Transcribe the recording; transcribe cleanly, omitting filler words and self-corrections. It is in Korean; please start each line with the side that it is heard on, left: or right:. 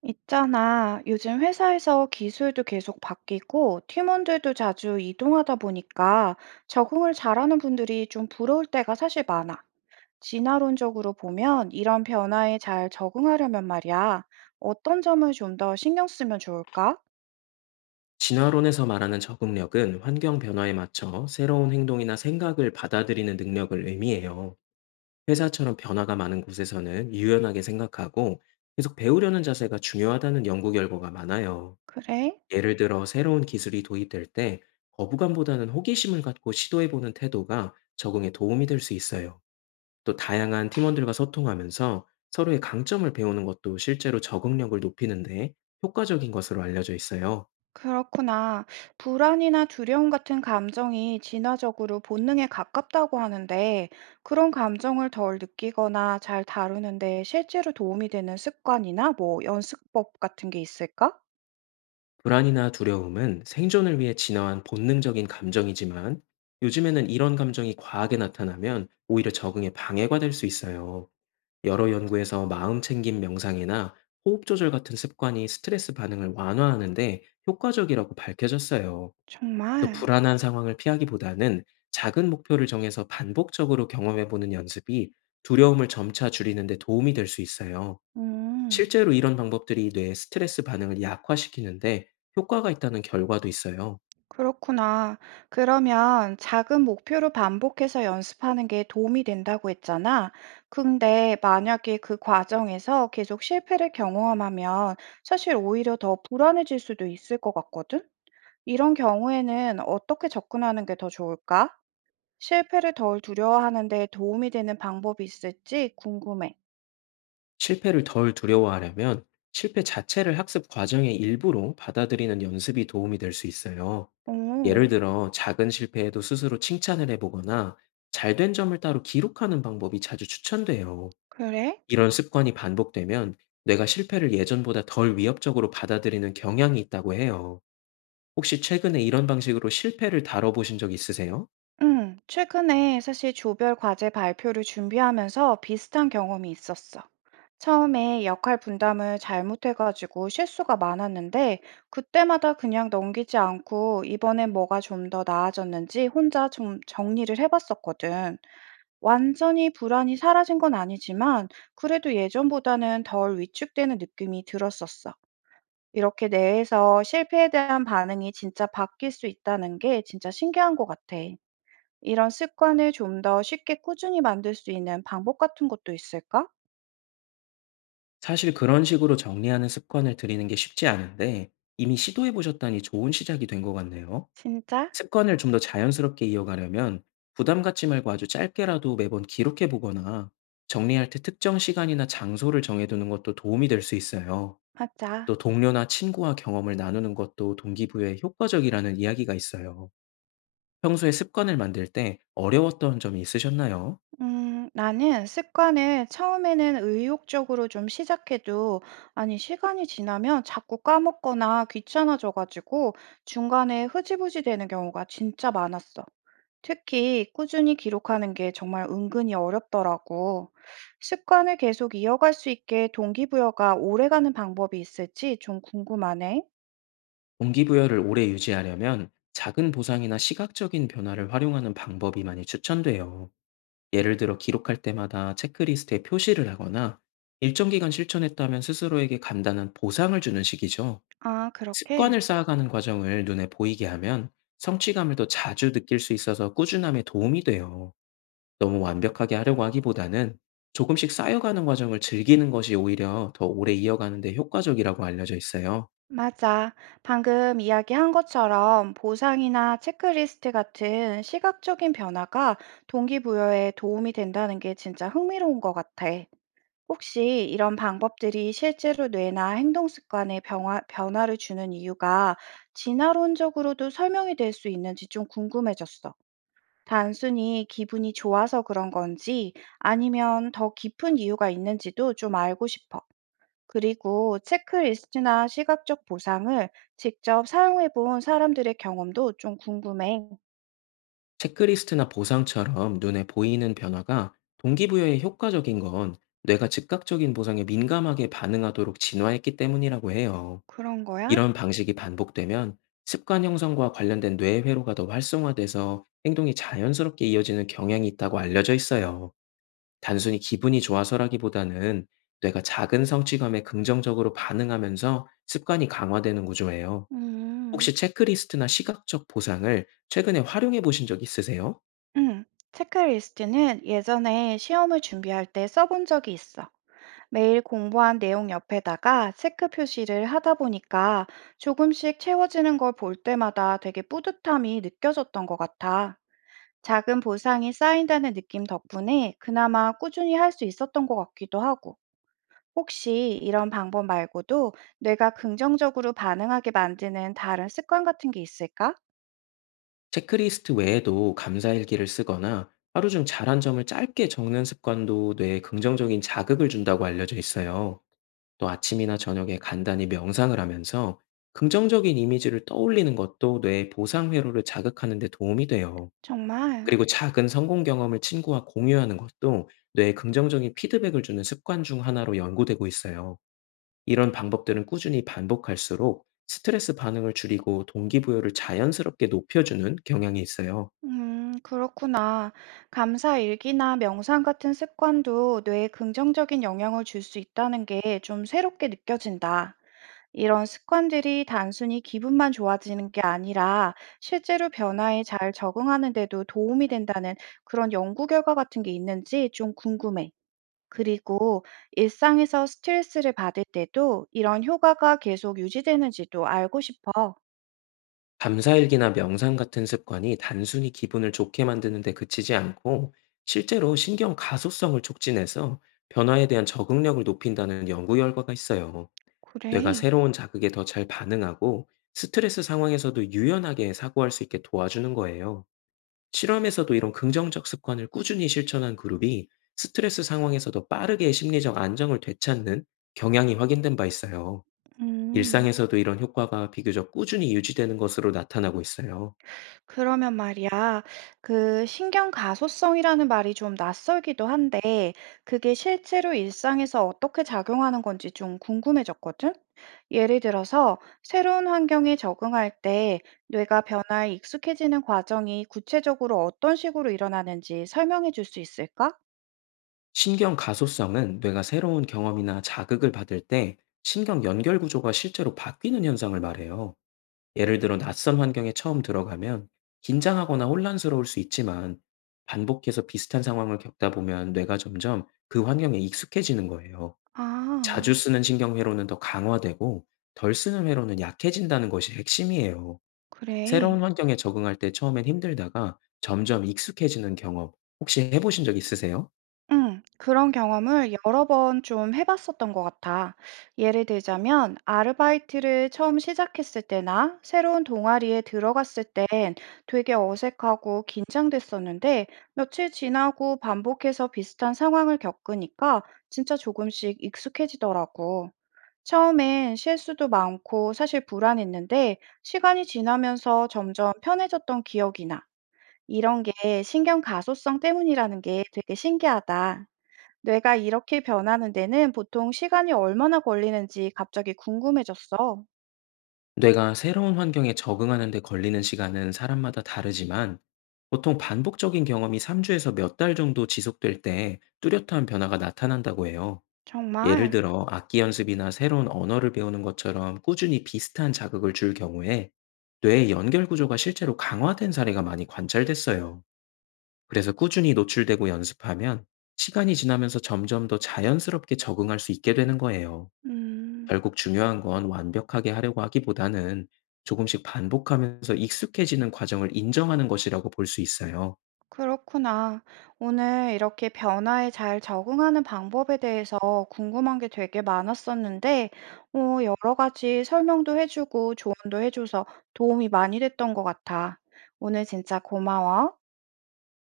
right: 있잖아. 요즘 회사에서 기술도 계속 바뀌고 팀원들도 자주 이동하다 보니까 적응을 잘하는 분들이 좀 부러울 때가 사실 많아. 진화론적으로 보면 이런 변화에 잘 적응하려면 말이야. 어떤 점을 좀 더 신경 쓰면 좋을까?
left: 진화론에서 말하는 적응력은 환경 변화에 맞춰 새로운 행동이나 생각을 받아들이는 능력을 의미해요. 회사처럼 변화가 많은 곳에서는 유연하게 생각하고 계속 배우려는 자세가 중요하다는 연구 결과가 많아요.
right: 그래?
left: 예를 들어 새로운 기술이 도입될 때 거부감보다는 호기심을 갖고 시도해보는 태도가 적응에 도움이 될 수 있어요. 또 다양한 팀원들과 소통하면서 서로의 강점을 배우는 것도 실제로 적응력을 높이는데 효과적인 것으로 알려져 있어요.
right: 그렇구나. 불안이나 두려움 같은 감정이 진화적으로 본능에 가깝다고 하는데, 그런 감정을 덜 느끼거나 잘 다루는데 실제로 도움이 되는 습관이나 뭐 연습법 같은 게 있을까?
left: 불안이나 두려움은 생존을 위해 진화한 본능적인 감정이지만, 요즘에는 이런 감정이 과하게 나타나면 오히려 적응에 방해가 될 수 있어요. 여러 연구에서 마음 챙김 명상이나 호흡 조절 같은 습관이 스트레스 반응을 완화하는데 효과적이라고 밝혀졌어요. 또
right: 정말.
left: 불안한 상황을 피하기보다는 작은 목표를 정해서 반복적으로 경험해보는 연습이 두려움을 점차 줄이는 데 도움이 될 수 있어요.
right: 음.
left: 실제로 이런 방법들이 뇌의 스트레스 반응을 약화시키는데 효과가 있다는 결과도 있어요.
right: 그렇구나. 그러면 작은 목표로 반복해서 연습하는 게 도움이 된다고 했잖아. 근데 만약에 그 과정에서 계속 실패를 경험하면 사실 오히려 더 불안해질 수도 있을 것 같거든? 이런 경우에는 어떻게 접근하는 게 더 좋을까? 실패를 덜 두려워하는 데 도움이 되는 방법이 있을지 궁금해.
left: 실패를 덜 두려워하려면 실패 자체를 학습 과정의 일부로 받아들이는 연습이 도움이 될 수 있어요. 예를
right: 오,
left: 들어 작은 실패에도 스스로 칭찬을 해보거나 잘된 점을 따로 기록하는 방법이 자주 추천돼요.
right: 그래?
left: 이런 습관이 반복되면 뇌가 실패를 예전보다 덜 위협적으로 받아들이는 경향이 있다고 해요. 혹시 최근에 이런 방식으로 실패를 다뤄보신 적 있으세요?
right: 최근에 사실 조별 과제 발표를 준비하면서 비슷한 경험이 있었어. 처음에 역할 분담을 잘못해가지고 실수가 많았는데, 그때마다 그냥 넘기지 않고 이번엔 뭐가 좀 더 나아졌는지 혼자 좀 정리를 해봤었거든. 완전히 불안이 사라진 건 아니지만, 그래도 예전보다는 덜 위축되는 느낌이 들었었어. 이렇게 내에서 실패에 대한 반응이 진짜 바뀔 수 있다는 게 진짜 신기한 것 같아. 이런 습관을 좀 더 쉽게 꾸준히 만들 수 있는 방법 같은 것도 있을까?
left: 사실 그런 식으로 정리하는 습관을 들이는 게 쉽지 않은데, 이미 시도해 보셨다니 좋은 시작이 된 것 같네요.
right: 진짜?
left: 습관을 좀 더 자연스럽게 이어가려면 부담 갖지 말고 아주 짧게라도 매번 기록해 보거나 정리할 때 특정 시간이나 장소를 정해두는 것도 도움이 될 수 있어요.
right: 맞아.
left: 또 동료나 친구와 경험을 나누는 것도 동기부여에 효과적이라는 이야기가 있어요. 평소에 습관을 만들 때 어려웠던 점이 있으셨나요?
right: 나는 습관을 처음에는 의욕적으로 좀 시작해도, 아니, 시간이 지나면 자꾸 까먹거나 귀찮아져가지고 중간에 흐지부지 되는 경우가 진짜 많았어. 특히 꾸준히 기록하는 게 정말 은근히 어렵더라고. 습관을 계속 이어갈 수 있게 동기부여가 오래가는 방법이 있을지 좀 궁금하네.
left: 동기부여를 오래 유지하려면 작은 보상이나 시각적인 변화를 활용하는 방법이 많이 추천돼요. 예를 들어 기록할 때마다 체크리스트에 표시를 하거나 일정 기간 실천했다면 스스로에게 간단한 보상을 주는 식이죠.
right: 아, 그렇게?
left: 습관을 쌓아가는 과정을 눈에 보이게 하면 성취감을 더 자주 느낄 수 있어서 꾸준함에 도움이 돼요. 너무 완벽하게 하려고 하기보다는 조금씩 쌓여가는 과정을 즐기는 것이 오히려 더 오래 이어가는 데 효과적이라고 알려져 있어요.
right: 맞아. 방금 이야기한 것처럼 보상이나 체크리스트 같은 시각적인 변화가 동기부여에 도움이 된다는 게 진짜 흥미로운 것 같아. 혹시 이런 방법들이 실제로 뇌나 행동 습관에 변화를 주는 이유가 진화론적으로도 설명이 될 수 있는지 좀 궁금해졌어. 단순히 기분이 좋아서 그런 건지 아니면 더 깊은 이유가 있는지도 좀 알고 싶어. 그리고 체크리스트나 시각적 보상을 직접 사용해 본 사람들의 경험도 좀 궁금해.
left: 체크리스트나 보상처럼 눈에 보이는 변화가 동기부여에 효과적인 건 뇌가 즉각적인 보상에 민감하게 반응하도록 진화했기 때문이라고 해요.
right: 그런 거야?
left: 이런 방식이 반복되면 습관 형성과 관련된 뇌 회로가 더 활성화돼서 행동이 자연스럽게 이어지는 경향이 있다고 알려져 있어요. 단순히 기분이 좋아서라기보다는 뇌가 작은 성취감에 긍정적으로 반응하면서 습관이 강화되는 구조예요.
right: 음,
left: 혹시 체크리스트나 시각적 보상을 최근에 활용해 보신 적 있으세요?
right: 응, 체크리스트는 예전에 시험을 준비할 때 써본 적이 있어. 매일 공부한 내용 옆에다가 체크 표시를 하다 보니까 조금씩 채워지는 걸 볼 때마다 되게 뿌듯함이 느껴졌던 것 같아. 작은 보상이 쌓인다는 느낌 덕분에 그나마 꾸준히 할 수 있었던 것 같기도 하고. 혹시 이런 방법 말고도 뇌가 긍정적으로 반응하게 만드는 다른 습관 같은 게 있을까?
left: 체크리스트 외에도 감사일기를 쓰거나 하루 중 잘한 점을 짧게 적는 습관도 뇌에 긍정적인 자극을 준다고 알려져 있어요. 또 아침이나 저녁에 간단히 명상을 하면서 긍정적인 이미지를 떠올리는 것도 뇌의 보상 회로를 자극하는 데 도움이 돼요.
right: 정말?
left: 그리고 작은 성공 경험을 친구와 공유하는 것도 뇌에 긍정적인 피드백을 주는 습관 중 하나로 연구되고 있어요. 이런 방법들은 꾸준히 반복할수록 스트레스 반응을 줄이고 동기부여를 자연스럽게 높여주는 경향이 있어요.
right: 그렇구나. 감사 일기나 명상 같은 습관도 뇌에 긍정적인 영향을 줄 수 있다는 게 좀 새롭게 느껴진다. 이런 습관들이 단순히 기분만 좋아지는 게 아니라 실제로 변화에 잘 적응하는 데도 도움이 된다는 그런 연구 결과 같은 게 있는지 좀 궁금해. 그리고 일상에서 스트레스를 받을 때도 이런 효과가 계속 유지되는지도 알고 싶어.
left: 감사일기나 명상 같은 습관이 단순히 기분을 좋게 만드는데 그치지 않고 실제로 신경 가소성을 촉진해서 변화에 대한 적응력을 높인다는 연구 결과가 있어요. 뇌가
right: 그래.
left: 새로운 자극에 더 잘 반응하고 스트레스 상황에서도 유연하게 사고할 수 있게 도와주는 거예요. 실험에서도 이런 긍정적 습관을 꾸준히 실천한 그룹이 스트레스 상황에서 더 빠르게 심리적 안정을 되찾는 경향이 확인된 바 있어요.
right: 음,
left: 일상에서도 이런 효과가 비교적 꾸준히 유지되는 것으로 나타나고 있어요.
right: 그러면 말이야, 그 신경 가소성이라는 말이 좀 낯설기도 한데, 그게 실제로 일상에서 어떻게 작용하는 건지 좀 궁금해졌거든? 예를 들어서, 새로운 환경에 적응할 때 뇌가 변화에 익숙해지는 과정이 구체적으로 어떤 식으로 일어나는지 설명해 줄 수 있을까?
left: 신경 가소성은 뇌가 새로운 경험이나 자극을 받을 때 신경 연결 구조가 실제로 바뀌는 현상을 말해요. 예를 들어 낯선 환경에 처음 들어가면 긴장하거나 혼란스러울 수 있지만, 반복해서 비슷한 상황을 겪다 보면 뇌가 점점 그 환경에 익숙해지는 거예요. 자주
right: 아,
left: 쓰는 신경 회로는 더 강화되고 덜 쓰는 회로는 약해진다는 것이 핵심이에요.
right: 그래.
left: 새로운 환경에 적응할 때 처음엔 힘들다가 점점 익숙해지는 경험, 혹시 해보신 적 있으세요?
right: 응, 그런 경험을 여러 번 좀 해봤었던 것 같아. 예를 들자면, 아르바이트를 처음 시작했을 때나 새로운 동아리에 들어갔을 땐 되게 어색하고 긴장됐었는데, 며칠 지나고 반복해서 비슷한 상황을 겪으니까 진짜 조금씩 익숙해지더라고. 처음엔 실수도 많고 사실 불안했는데, 시간이 지나면서 점점 편해졌던 기억이나, 이런 게 신경 가소성 때문이라는 게 되게 신기하다. 뇌가 이렇게 변하는 데는 보통 시간이 얼마나 걸리는지 갑자기 궁금해졌어.
left: 뇌가 새로운 환경에 적응하는 데 걸리는 시간은 사람마다 다르지만, 보통 반복적인 경험이 3주에서 몇 달 정도 지속될 때 뚜렷한 변화가 나타난다고 해요. 예를
right: 정말?
left: 들어 악기 연습이나 새로운 언어를 배우는 것처럼 꾸준히 비슷한 자극을 줄 경우에 뇌의 연결 구조가 실제로 강화된 사례가 많이 관찰됐어요. 그래서 꾸준히 노출되고 연습하면 시간이 지나면서 점점 더 자연스럽게 적응할 수 있게 되는 거예요.
right: 음,
left: 결국 중요한 건 완벽하게 하려고 하기보다는 조금씩 반복하면서 익숙해지는 과정을 인정하는 것이라고 볼 수 있어요.
right: 그렇구나. 오늘 이렇게 변화에 잘 적응하는 방법에 대해서 궁금한 게 되게 많았었는데, 여러 가지 설명도 해주고 조언도 해줘서 도움이 많이 됐던 것 같아. 오늘 진짜 고마워.